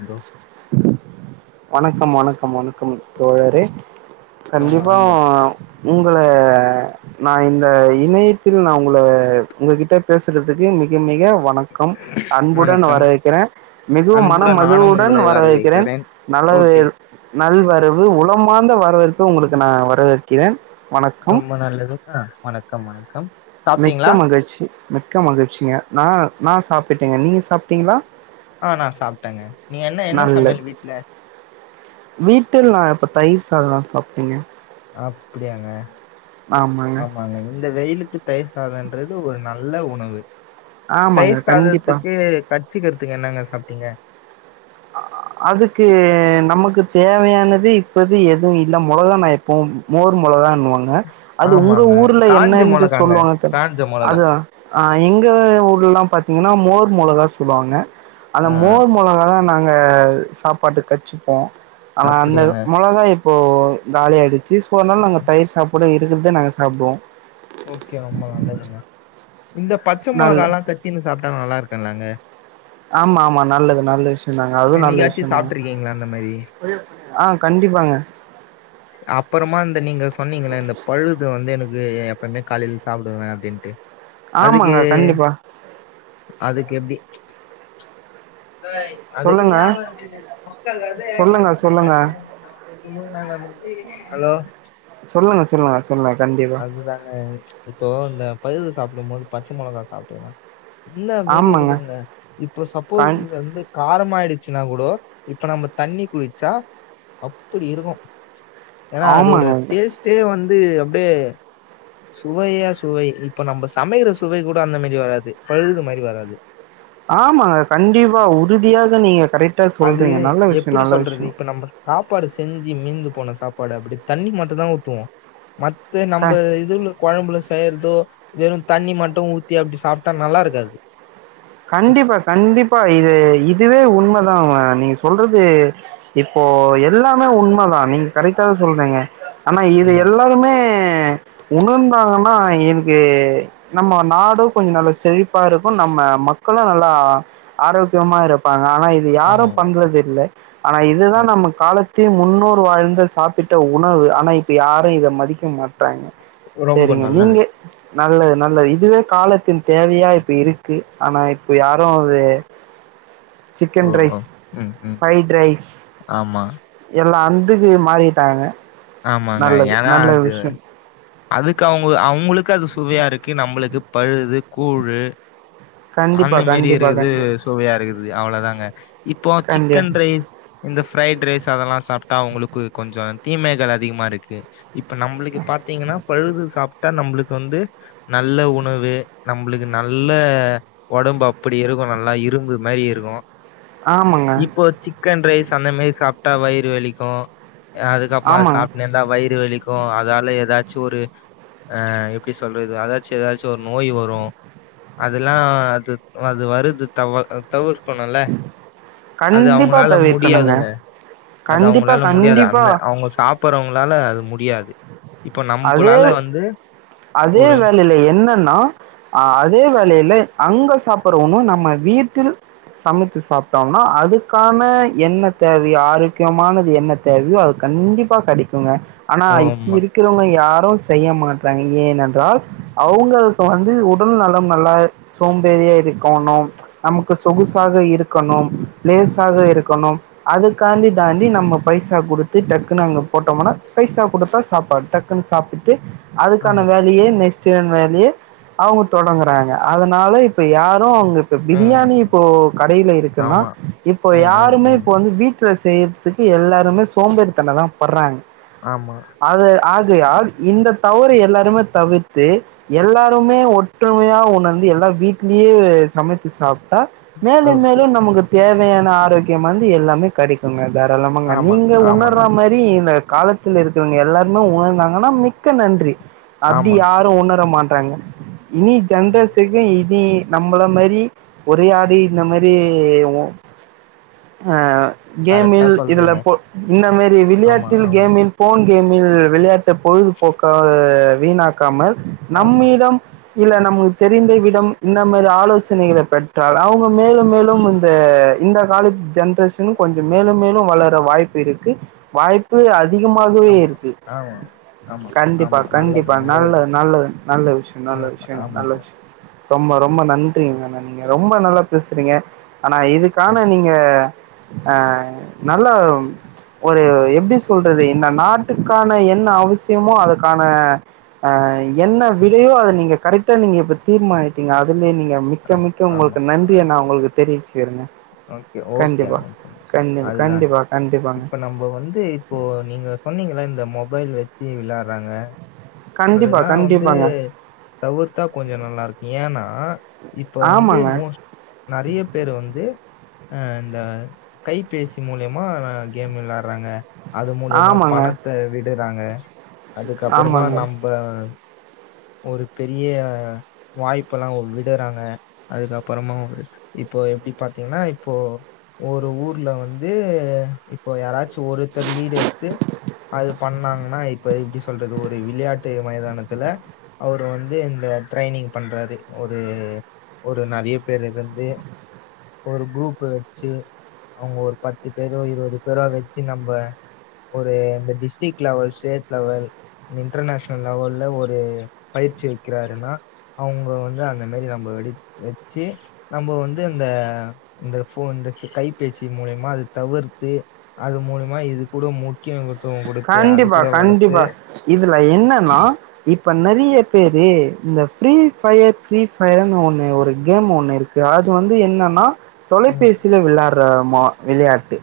Bro வணக் கம் வணக்கம் தோழரே ரொம்ப கண்டிப்பா ரொம்ப உங்களை நான் இந்த இணையத்தில் நான் உங்கள உங்ககிட்ட பேசுறதுக்கு மிக மிக வணக்கம் அன்புடன் வணக்கம் வரவேற்கிறேன் மிகவும் அன்புடன் நானும் மகிழ்வுடன் உங்களை வரவேற்கிறேன் வரவேற்கிறேன்நல் ஓகே நல்வரவு உளமார்ந்த வரவேற் பும் உங்களுக்கு நான் வரவேற்கிறேன் வணக்கம் ரொம்ப நல்லது ஆ வணக்கம் வணக்கம் மிக்க சாப்பிட்டீங்களா மகிழ்ச்சி மிக்க மகிழ்ச்சிங்க நான் நான் சாப்பிட்டேங்க நீங்கள் சாப்டீங்களா ஆ நான் சாப்டேங்க நீங்க என்ன என்ன நல்லது சமையல் வீட்ல ன்னலா சாப்ட்டீங்க அப்படியாங்க ஆமாங்க இந்த வெயிலுக்கு தயிர் சாதன்றது ஒரு நல்ல உணவு ஆமாங்க தயிர் கண்டிப்பா சாதத்துக்கு கடிச்சிக்கிறதுக்கு என்னங்க சாப்ட்டீங்க அதுக்கு நமக்கு தேவையானது இப்போது எதுவு இல்ல மொளகா [unintelligible] மோ மோர் மொளகான்னுவாங்க அது உங்க ஆமாங்க ஊர்ல காஞ்ச என்னன்று மிளகாங்க சொல்லுவாங்க தெர் காஞ்ச மிளகா அதா ஆ எங்க ஊர்லலாம் பாத் எங்கன்னா மோர் மொளகா சொல்லுவாங்க அந்த ஆ ஆ, மோர் மொளகா தா நாங்க சாப்பாட்டு கட்ச்சுப்போ ஆனா அந்த அப்படியாங்க மொளகா இப் போ காலி ஆயிடுச்சு சோ அனால நாங்க தயிர் சாப்பாடு இருக்கிறதே நாங்க சாப்டுவோ ஓகே ரொம்ப நல்லதுங்க இந்த பச்ச நல்ல மொளகால்லா கச்சின்னு சாப்ட்டா நல்லா இருக்கன்லங்க ஆமா ஆமா நல்லது நல்ல விஷ்யந்தாங்க அதுவு நல்ல என்னைக்காச்சும் விஷ்யந்தாங்க சாப்பிட்ருக்கீங்களா அந்த மாதிரி ஆ கண்டிப்பாங்க அப்புறமா இந்த நீங்க சொன்னீங்கல இந்த பழுது வந்து எனக் [unintelligible] எப்பவ்மே காலைல சாப்புடுவே அப்டின்ட்டு அதுக்கு ஆமாங்க கண்டிப்பா அதுக்கு எப்டி அது சொல்லுங்க சொல்லுங்க சொல்லுங்க அது ஹலோ சொல்லுங்க சொல்லுங்க சொல்லுங்க கண்டிப்பா அதுதாங்க இப்போ இந்த பழுது சாப்பிடும் போது பச்ச மொளகா சாப்டுங்க அந்த மாரி ஆமாங்க இருக்குங்க இப்ப சப்போஸ் கண் இது வந்து காரமாயிடுச்சுனா கூடொ இப்ப நம்ம தண்ணி குடுச்சா அப்புடி இருக்கு ஏனா அதோட ஆமாங்க டேஸ்டே வந் து அப் [unintelligible] சுவையா சுவை இப்ப நம்ப சமைக்கிற சுவை கூட அந்த மாரி வராது பழுது மாரி வராது ஆமாங்க கண்டிப்பா உறுதியாக நீங்க கரெக்ட் அது எப்புடி சொல்றது இப்ப நம்ப சாப்பாடு செஞ்சு மிந்து போன சாப்பாடு அப்படி தண்ணி மட்டும் தான் ஊத்துவோம் மத்த க நம்ம இதுல குழம்புல செய்யறதோ வெறும் தண்ணி மட்டும் ஊத்தி அப்படி சாப்பிட்டா நல்லா இருக்காது கண்டிப்பா கண்டிப்பா இது இதுவே உண்மை நீங்க சொல்றது இப்போ எல்லாமே உண்மை தான் நீங்க கரெக்டா சொல்றீங்க ஆனா இது ஆமா எல்லாருமே உணர்ந்தாங்க ஆஹ் எனக்கு நம்ம நாடும் கொஞ்சம் நல்லா செழிப்பா இருக்கும் நம்ம மக் மக்களும் நல்லா ஆரோக்கியமா இருப்பாங்க ஆனா இது யாரும் ஆமாங்க பண்றது இல்ல ஆனா இதுதான் ஆம் நம்ம காலத் த்தி முன்னோர் வாழ்ந்த சாப்பிட்ட உணவு ஆனா இப்ப யாரும் இத மதிக்க மாட்டறாங்க ரொம்ப நல்லது நல்லது நல்லது இதுவே காலத்தின் தேவையா இப்ப இருக்கு இப்போ யாரும் அது ஓ சிக்கன் ஓ ரைஸ் ம் ம் ப்ரைட் ரைஸ் ஆமா எல்லாம் அந்துக்கு மாறிட்டாங்க ஆமாங்க நல்லது என்ன நல்ல அது விஷயம் அதுக்கு அவங்க அவங்களுக்கு அது சுவையா இருக்கு நம் நம்புளுக்கு பழுது கூலு கண்டிப்பா அந்த மாரி கண்டிப்பா இருக்குது கண்டி சுவையா இருக்குது அவ்வளோதாங்க இப்போ கண்டி சிக்கன் ரைஸ் இந்த ப்ரைட் ரைஸ் அதெல்லாம் சாப் டா அவங்களுக்கு கொஞ்சம் தீமைகள் அதிகமா இருக்கு இப்ப நம்மளுக்கு பார்த்தீங்கன்னா பழுது சாப் நம்பளுக்கு வந்து நல்ல உணவு நம்பளுக்கு நல்ல உடம்பு அப்படி இருக்கும் நல்லா இரும்பு மாரி இருக்கும் ஆமாங்க இப்போ சிக்கன் ரைஸ் அந்த மாரி சாப் ட்டா வயிறு வலிக்கும் அதுக்கப்பறம் அத ஆமாங்க சாப்பிடே இருந்தா வயிறு வழிக்கும் அதால ஏதாச்சும் ஒரு எப்படி சொல்ற அதச்ச ஏதாச்சும் ஒரு நோய் வரும் அதெல்லாம் அது வருது தவ தவிர் சென்னல அது கண்டிப்பா அவங்களால தவிர்க்கணுங்க முடியாதுங்க அது கண்டிப்பா அவங்களால முடியாது கண்டிப்பா அந்த அவங்க சாப்பிடறவங்களால அது முடியாது உம் அதே அதே ஒரு வேலையில என்னன்னா அதே வேலையில அங்க சாப்படுறவன்னும் நம்ம வீட்டில் சமைத்து சாப் ம்னா அதுக்கான என்ன தேவையோ ஆரோக்கியமானது என்ன தேவையோ அது கண்டிப்பா கிடைக்குங்க ஆனா ஓ! இப்ப ஆமா. இரு யாரும் செய்ய மாட்டறாங்க ஏனென்றால் அவங்களுக்கு வந்து ஒரு [unintelligible] சோம்பேறியா இருக்கோணும் நமக்கு சொகுசாக இருக்கணும் லேசாக இருக்கணும் அது தாண்டி தாண்டி நம்ம பைசா குடுத்து டக்கு நா அங்க போட்டோம்னா பைசா குடுத்தா சாப்பாடு டக்குன்னு சாப்பிட்டு அதுக்கான ஆமாங்க, வேலையே ஆமாங்க. நெக்ஸ்ட் வே இதுவே அவுங்க தொடங்குறாங்க அதனால இப்ப யாரும் அங்க இப்ப ம், ம், பிரியாணி ம். இப்போ கடைல இருக்குன்னா ஆமா. இப்போ ம், ம், யாருமே ம். இப்போ வந்து வீட் செய்யறதுக்கு எல்லாருமே சோம்பேறி தனம் தான் படுறாங்க ஆமா ஆகையால் இந்த தவறு எல்லாருமே தவிர்த்து எல்லாருமே ஒற்றுமையா உணர்ந்து எல்லா வீட்லயே சமைத்து சாப்பிட்டா மேலும் ஓகே. மேலும் நமக்கு தேவை தேவையான ஆரோக்கியம் வந்து எல்லாமே கடைக்குங்க தாராளாமங்க ஆமா, நீங்க உணர்ற ஆமாங்க. மாரி இந்த காலத்தில் இருக்கிறவங்க எல்லா [unintelligible] நாங்கன்னா மிக்க நன்றி அப்டி ஆமா, யாரும் உணர மாட் [unintelligible] இனி ஆமாங்க. ஜென்ரேசுக்கும் இனி நம்மள மாரி ஒரே ஆடி இந்த மாரி ம்ம்ம் ஆ கரெக்ட்டா கேமில் இதுல சொல்றீங்க. போ இந்தமாரி ஆமா, விளையாட்டில் ஆமா, கேமில் போன் கேம் ல் விளையாட் பொழுதுபோக்காக வீணாக்காமல் ஆமா, நம்மீதம் இல்ல நமக்கு தெரிந்த விடம் இந்த மாதிரி ஆலோசனைகளை பற்ற அவங்க மேலும் மேலும் இந்த இந்த காலத்து ஜென்ரேஷன் கொஞ்சோம் மேலும் மேலும் வளர வாய்ப்பு இருக்கு வாய்ப்பு அதிகமாகவே ஆமா, இருக் ஆமா, ஆமா, கண்டிப்பா ஆமா. நல்லது, கண்டிப்பா நல்லது நல்லது நல்ல விஷயம் நல்ல ஆமா, விஷயங்க நல்ல ஆமாங்க. விஷயம் ரொம்ப ரொம்ப நன்றிங்க அண்ணா நீங்க ரொம்ப நல்லா பேசுறீங்க ஆனா ஓகே. இதுக்கான நீங்க ஆஹ நல்ல ஒரு எப்டி சொல்றது இந்த நாட கான என்ன அவசியமோ அதுக்கான என்ன விடையோ அத நீங்க கரெக்டா நீங்க இப்ப தீர்மானம் எடுத்தீங்க அதுல நீங்க மிக்க ஆமா மிக்க ஆமா உங்களுக்கு நன்றிய ஆமா நா உங்களுக்கு தெரிவிச்சுக்கிறேங்க ஒகே ஒகே கண்டிப்பா ஒகேங்க கண்டிப்பா அதுதாங்க கண்டிப்பா கண்டிப்பாங்க இப்ப நம்ம வந்து இப்போ நீங்க சொன்னீங்களா இந்த மொ மொபைல் வச்சு விளயாடுறாங்க கண்டிப்பா அதெல்லாம் வந்து கண்டிப்பாங்க தவிர்த்தா கொஞ்சம் நல்லா இருக்கும் ஏன்னா இப்போ வந்து ஆமாங்க மோஸ்ட் நிறைய பேர் வந்து அ இந்த கைபேசி மூலியமா கேம் வெளயாடுறாங்க அது மூலியமா ஆமாங்க பணத்த விடுறாங்க அதுக்கப்பறமா ஆமாங்க நம்ம ஒரு பெரிய வாய்ப்பு எல்லாம் விடுறாங்க அதுக்கப்பறமா ஒரு இப்போ எப்படி பாத்தீங்கன்னா இப்போ ஒரு ஊர்ல வந்து இப்போ யாராச்சும் ஒருத்தர் லீடு எடுத்து அது பண்ணாங்கன்னா இப்ப எப்படி சொல்றது ஒரு விளையாட்டு மைதானத்துல அவரு வந்து இந்த ட்ரைனிங் பண்றாரு ஒரு ஒரு நிறைய பேர் இருந்து ஒரு குரூப்பு வச்சு அவங்க ஒரு பத்து பேரு இருபது பேரா வச்சு நம்ம ஒரு இந்த district level state level international லெவல்ல ஒரு பயிற்சி வைக்கிறாருன்னா அவங்க வந்து அந்த மாரி நம்ம வெ வச்சு நம்ம வந்து இந்த இந்த கைபேசி மூலியமா அது தவிர்த்து அது மூலியமா இது கூட முக்கியம் கண்டிப்பா கண்டிப்பா இதுல என்னனா இப்ப இப்ப நிறைய பேரு இந்த free fire free free fire ஒண்ணு ஒரு கேம் ஒண்ணு இருக்கு அது வந்து என்னன்னா ம் தொலைபேசியில விலா இப்ப மா விளையாட்டு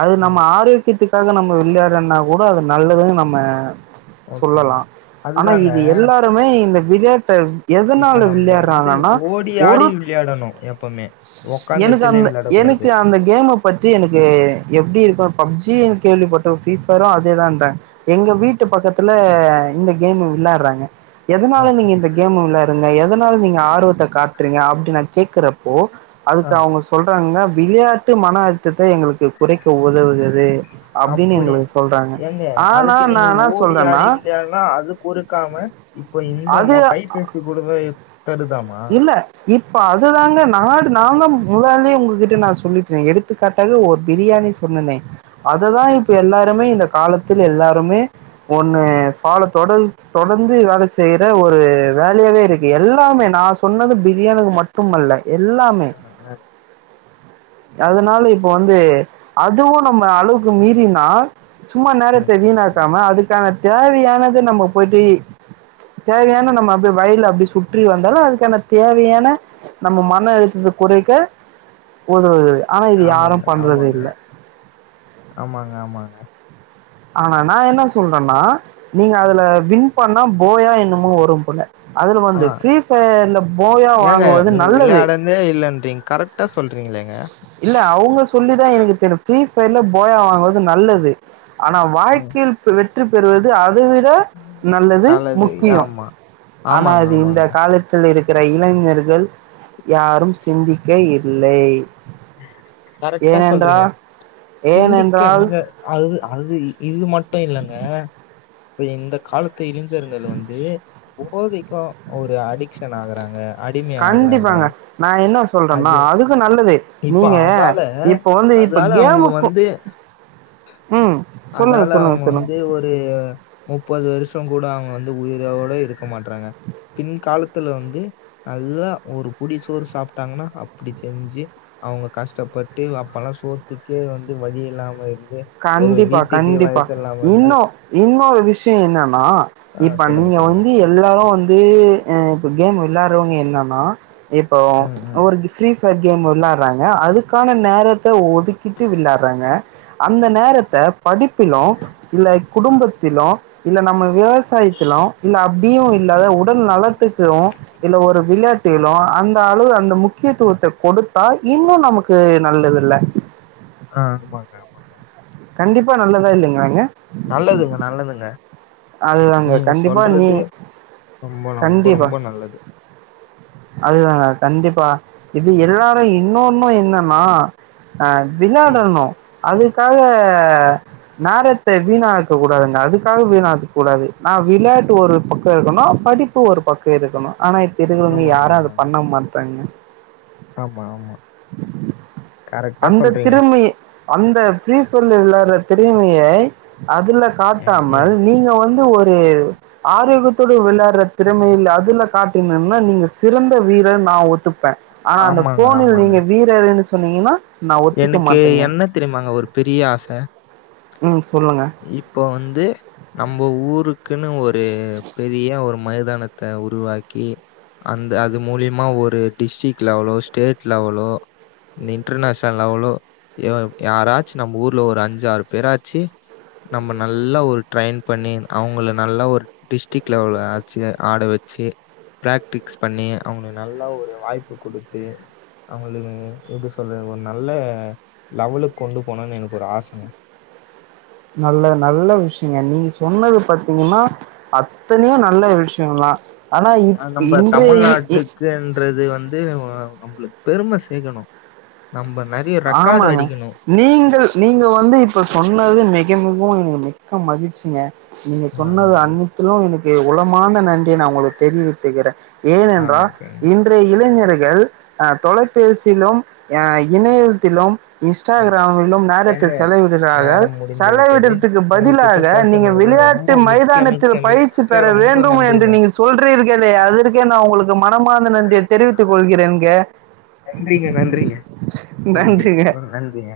அது நம்ம ம் ஆரோக்கியத்துக்கு அப்ப நம்ம விளையாடுரன் நா கூட அது நல்லதுன்னு நம்ம ஓகேங்க. சொல்லலாம் ஆனா அதுதாங்க இது எல்லாருமே இந்த விளையாட்டைம் எதனால இப்ப நம்ப வந்து விளையாடுறாங்கன்னா ஓடி ஒரு ஆடி விளையாடணும் எப்பவுமே. உக்காந்த எனக்கு எடத்துலயே அந்த விளையாடக்கூடாது. எனக்கு அந்த கேம பத்தி எனக்கு எப்டி இருக்கும் பப்ஜி சீ எல் கேள்விபட்டோம் பி பேரும் அதேதான்றாங்க எங்க வீட்டு பக்கத்துல இந்த கேம் விளயாடுறாங்க அ, எதனால நீங்க இந்த கேம் விளையாருங்க எத அதனால நீங்க ஆர்வத்த காட்டுறீங்க அப்டின் நான் கேக்குறப்போ அ அதுக்கு அவங்க சொல்றாங்கன்னா விளையாட்டு மன அழுத்தத்தை எங்களுக்கு குறைக்க உதவுகது அப்படின்னு அப்படி எங்களுக்கு சொல்றாங்க ஏங்க ஆனா அதுக்கு நா நீங்க என்ன ஓடி சொல்றேன்னா ஆடி விளையாடுன்னா அதுக்குறுக்காம இப்ப அது இந்த கைபேசி கொடு தருதாமா இல்ல இப்ப அதுதாங்க நாடு நானான் முதாலே உங்ககிட்ட நான் சொல்லிட்டேன் எடுத்துக்காட்டாக ஒரு பிரியாணி சொன்னனேன் அதைதான் இப்ப எல்லாருமே இந்த காலத்துல எல்லாருமே ஒண்ணு பல தொடர் தொடர்ந்து வேலை செய்யற ஒரு வேலையாவே இருக்கு எல்லாமே நா பிரியாணி மட்டும்மல்ல எல்லாமே அதனால இப்ப வந்து அதுவு நம்ம அளவுக்கு மீறினா சும்மா ம், நேரத்தை ம், ம். வீணாக்காம அதுக்கான தேவையானது நம்ம போயிட்டு தேவையனா நம்ம அப்படிய வயல அப்படி சுற்றி வந்த தலழத் என தேவையான நம்ம மன அழுத்தத்தை குறைக்க உதவுது ஆனா இது ஆமாங்க யாரும் பண்றது ஆமாங்க இல்லை ஆமாங்க ஆமாங்க ஆனா நா என்ன சொல்றன்னா நீங்க அதுல வின் பண்ணா போயா என்னம வரும் போல அதுல ஆ வந்து பிரீ பையர் போயா ஏங்க வாங்குவது நீங்க நல்லது விளையாடதே இல்லைன்றீங்க கரெக்டா சொல்றீங்களேங்க இல்ல அவங்க சொல்லிதான் எனக்கு தெரியு இப்ப இல்ல போயா வாங்குவது நல்லது ஆனா ம். வாழ்க்கையில் வெற்றி பெறுவது அதை விட நல்லது முக்கியம் ஆனா ஆமாங்க அது இந்த ஆமாங்க காலத்தில்இருக் இருக்கிற இளைஞர்கள் யாரும் சிந்திக்க இ இல்லை கரெக்டா சொல்றீங்க ஏனென்றால் சிந்திக்க ஏனென்றால் நீங்க அது அது இது மட்டு இல்லங்க இந்த காலத்து இளைஞர்கள் வந்து போதைக்கு ஒரு அடி டேஷன் ஆகுறாங்க அடிமை ஆகுறாங்க கண்டிப்பாங்க நா என்ன சொல்றேன்னா அது அதுக்கு நல் இப்ப அதால இப்ப அதால அவங்க கேமுக்கு வந்து ம் சொல்லுங்க அதால சொல்லுங்க அவங்க சொல்லுங்க வந்து ஒரு முப்பது வருஷம் கூட அவங்க வந்து உயிரோட இருக்க மாட்டறாங்க பின் காலத்துல வந்து நல்லா ஒரு புடி சோறு சாப்பிட்டாங்கன்னா அப்டி செஞ்சு அவங்க கஷ்டப்பட்டு அப்பெல்லா சோத்துக்கே வந்து வழி இல்லாம இருந்து ஒரு கண்டிப்பா வீட்டுக்கு கண்டிப்பா வயசெல்லாம் வந்து இன்னும் இன்னொரு விஷயம் என்னன்னா ஆ இப்ப சொல்லுங்க, நீங்க சொல்லுங்க. வந்து எல்லாரும் வந்துஹ இப்ப கேம் விளையாடுறவங்க எல்லாமே நா இப்போ ம், ம். ஒரு ப்ரீ சா கேம் வெளாடுறாங்க அதுக்கான நேரத்த ஒதுக்கிட்டு வெளயாடுறாங்க அந்த நேரத்த படிப்பிலும் இல்ல குடும்பத்திலும் இல்ல நம்ம விவசாயத்திலும் இல்ல அப்டியு இல்லாத உடல் நலத்துக்கு இல்ல ஒரு விளையாட்டுலு அந்த அளவு அந்த முக்கியத்துவத்த கொடுத்தா இன்னும் நமக்கு நல்லது இல்ல வாங்க கண்டிப்பா நல்லதா இல்லைங்களாங்க நல்லதுங்க, நல்லதுங்க. அதுதாங்க நீங்க கண்டிப்பா நீ சொல்றது ரொம்ப ரொம்ப கண்டிப்பா ரொம்ப நல்லது. அதுதா கண்டிப்பா இது எல்லாரு இன்னொன்னு என்ன மா ஹ ம். விளையாடணு அதுக்காக நேரத்த வீணாக்க கூடாதுங்க அதுக்காக வீணா கூடாது நான் விளையாட்டு ஒரு பக்கம் இருக்கணும் படிப்பு ஒரு பக்கம் இருக்கணும் ஆனா இப்ப இருக்கிறவங்க ஆமாங்க, யாரும் அது ஆமாங்க. பண்ண மாட்டாங்க ஆமா, ஆமா. கரெக்ட்டா அந்த சொல்றீங்க. திருமி அந்த பீபர்ல விளையாடுற திருமியை அதுல ம், ம். காட்டாமல் நீங்க வந்து வந்து ஒரு ஆரோக்கியத்தோடு வெளயாடுற திறமையில அதுல காட்டினன்னா நீங்க சிறந்த வீரர் நான் ஒத்துப்பேன் ஆனா அந்த ஆமாங்க போனில் ஆமாங்க நீங்க வீரர் சொன்னிங்கனா எனக்கு என்ன தெரியுமாங்க ஒரு பெரிய ஆச ம் சொல்லுங்க இப்ப வந்து நம்ம ஊர் இதுக்ன்னு ஒரு பெரிய ஒரு மைதானத்த உருவாக்கி அந்த அது மூலியமா ஒரு டிஸ்ட்ரிக் லெவலோ ஸ்டேட் லெவலோ இந்த இன்டர்நேஷ்னல் ப்ப லெவளோ யாராச்சு நம்ப ஊர்ல ஒரு அஞ்சு ஆறு பேராச்சு நம்ப நல்லா ஒரு ட்ரயின் பண்ணி அவுங்கல நல்ல ஒரு டிஸ்டிக் லெவலாச்சு ஆட வச்சு பிராக்டிக்ஸ் பண்ணி அவுங்கள நல்ல ஒரு வாய்ப்பு குடுத்து அவுங்களுக்கு எப்டி சொல்றது நல்ல ஒரு லெவலுக்கு கொண்டு போனும்ன்னனு எனக்கு ஒரு ஆசங்க நல்ல நல்ல விஷயங்க நீ சொன்னது பாத்தீங்கன்னா அத் தன்னியா நல்ல ஒரு விஷ்யங்க வ ம் நம்ம தமிழ்நாட்டுக்குன்றது வந்து நம்பளுக் பெரும சேக்கணும் ஆமாங்க நீங்கள் நீங்க வந்து இப்ப சொன்னது மிக மிகவும் இண மிக்க மகிழ்ச்சிங்க நீங்க ஆ சொன்னது அனைத்திலும் எனக்கு உலமாந்த நன்றியை நான் உங்களுக்கு தெரிவித்துக்கிறேன் ஆ ஏனென்றா ஓகேங்க இன்றைய இளைஞரை ஹ தொலைபேசியிலும் ஹ இணைய ம் இன்ஸ்டாகிராமும் நேரத்தை ஏங்க செலவிடுகிறார்கள் நேரம் முடிந்து விட்டது செலவிடுதுக்கு உங்ககிட்ட பதிலாக நீங்க பேசுனது ரொம்ப விளையாட்டு மிக்க மைதானத்தில் மிக்க பயிற்சி மிக்க பெற ரொம்ப வேண்டும் என்று நன்றிங்க நீங்க சொல்லுறீங்க அதற்கே நான் உங்களுக்கு மனமார்ந்த நன்றிய தெரிவித்துக் கொள்கிறேன் நன்றிங்க நன்றிங்க நன்றி நன்றிங்க நன்றிங்க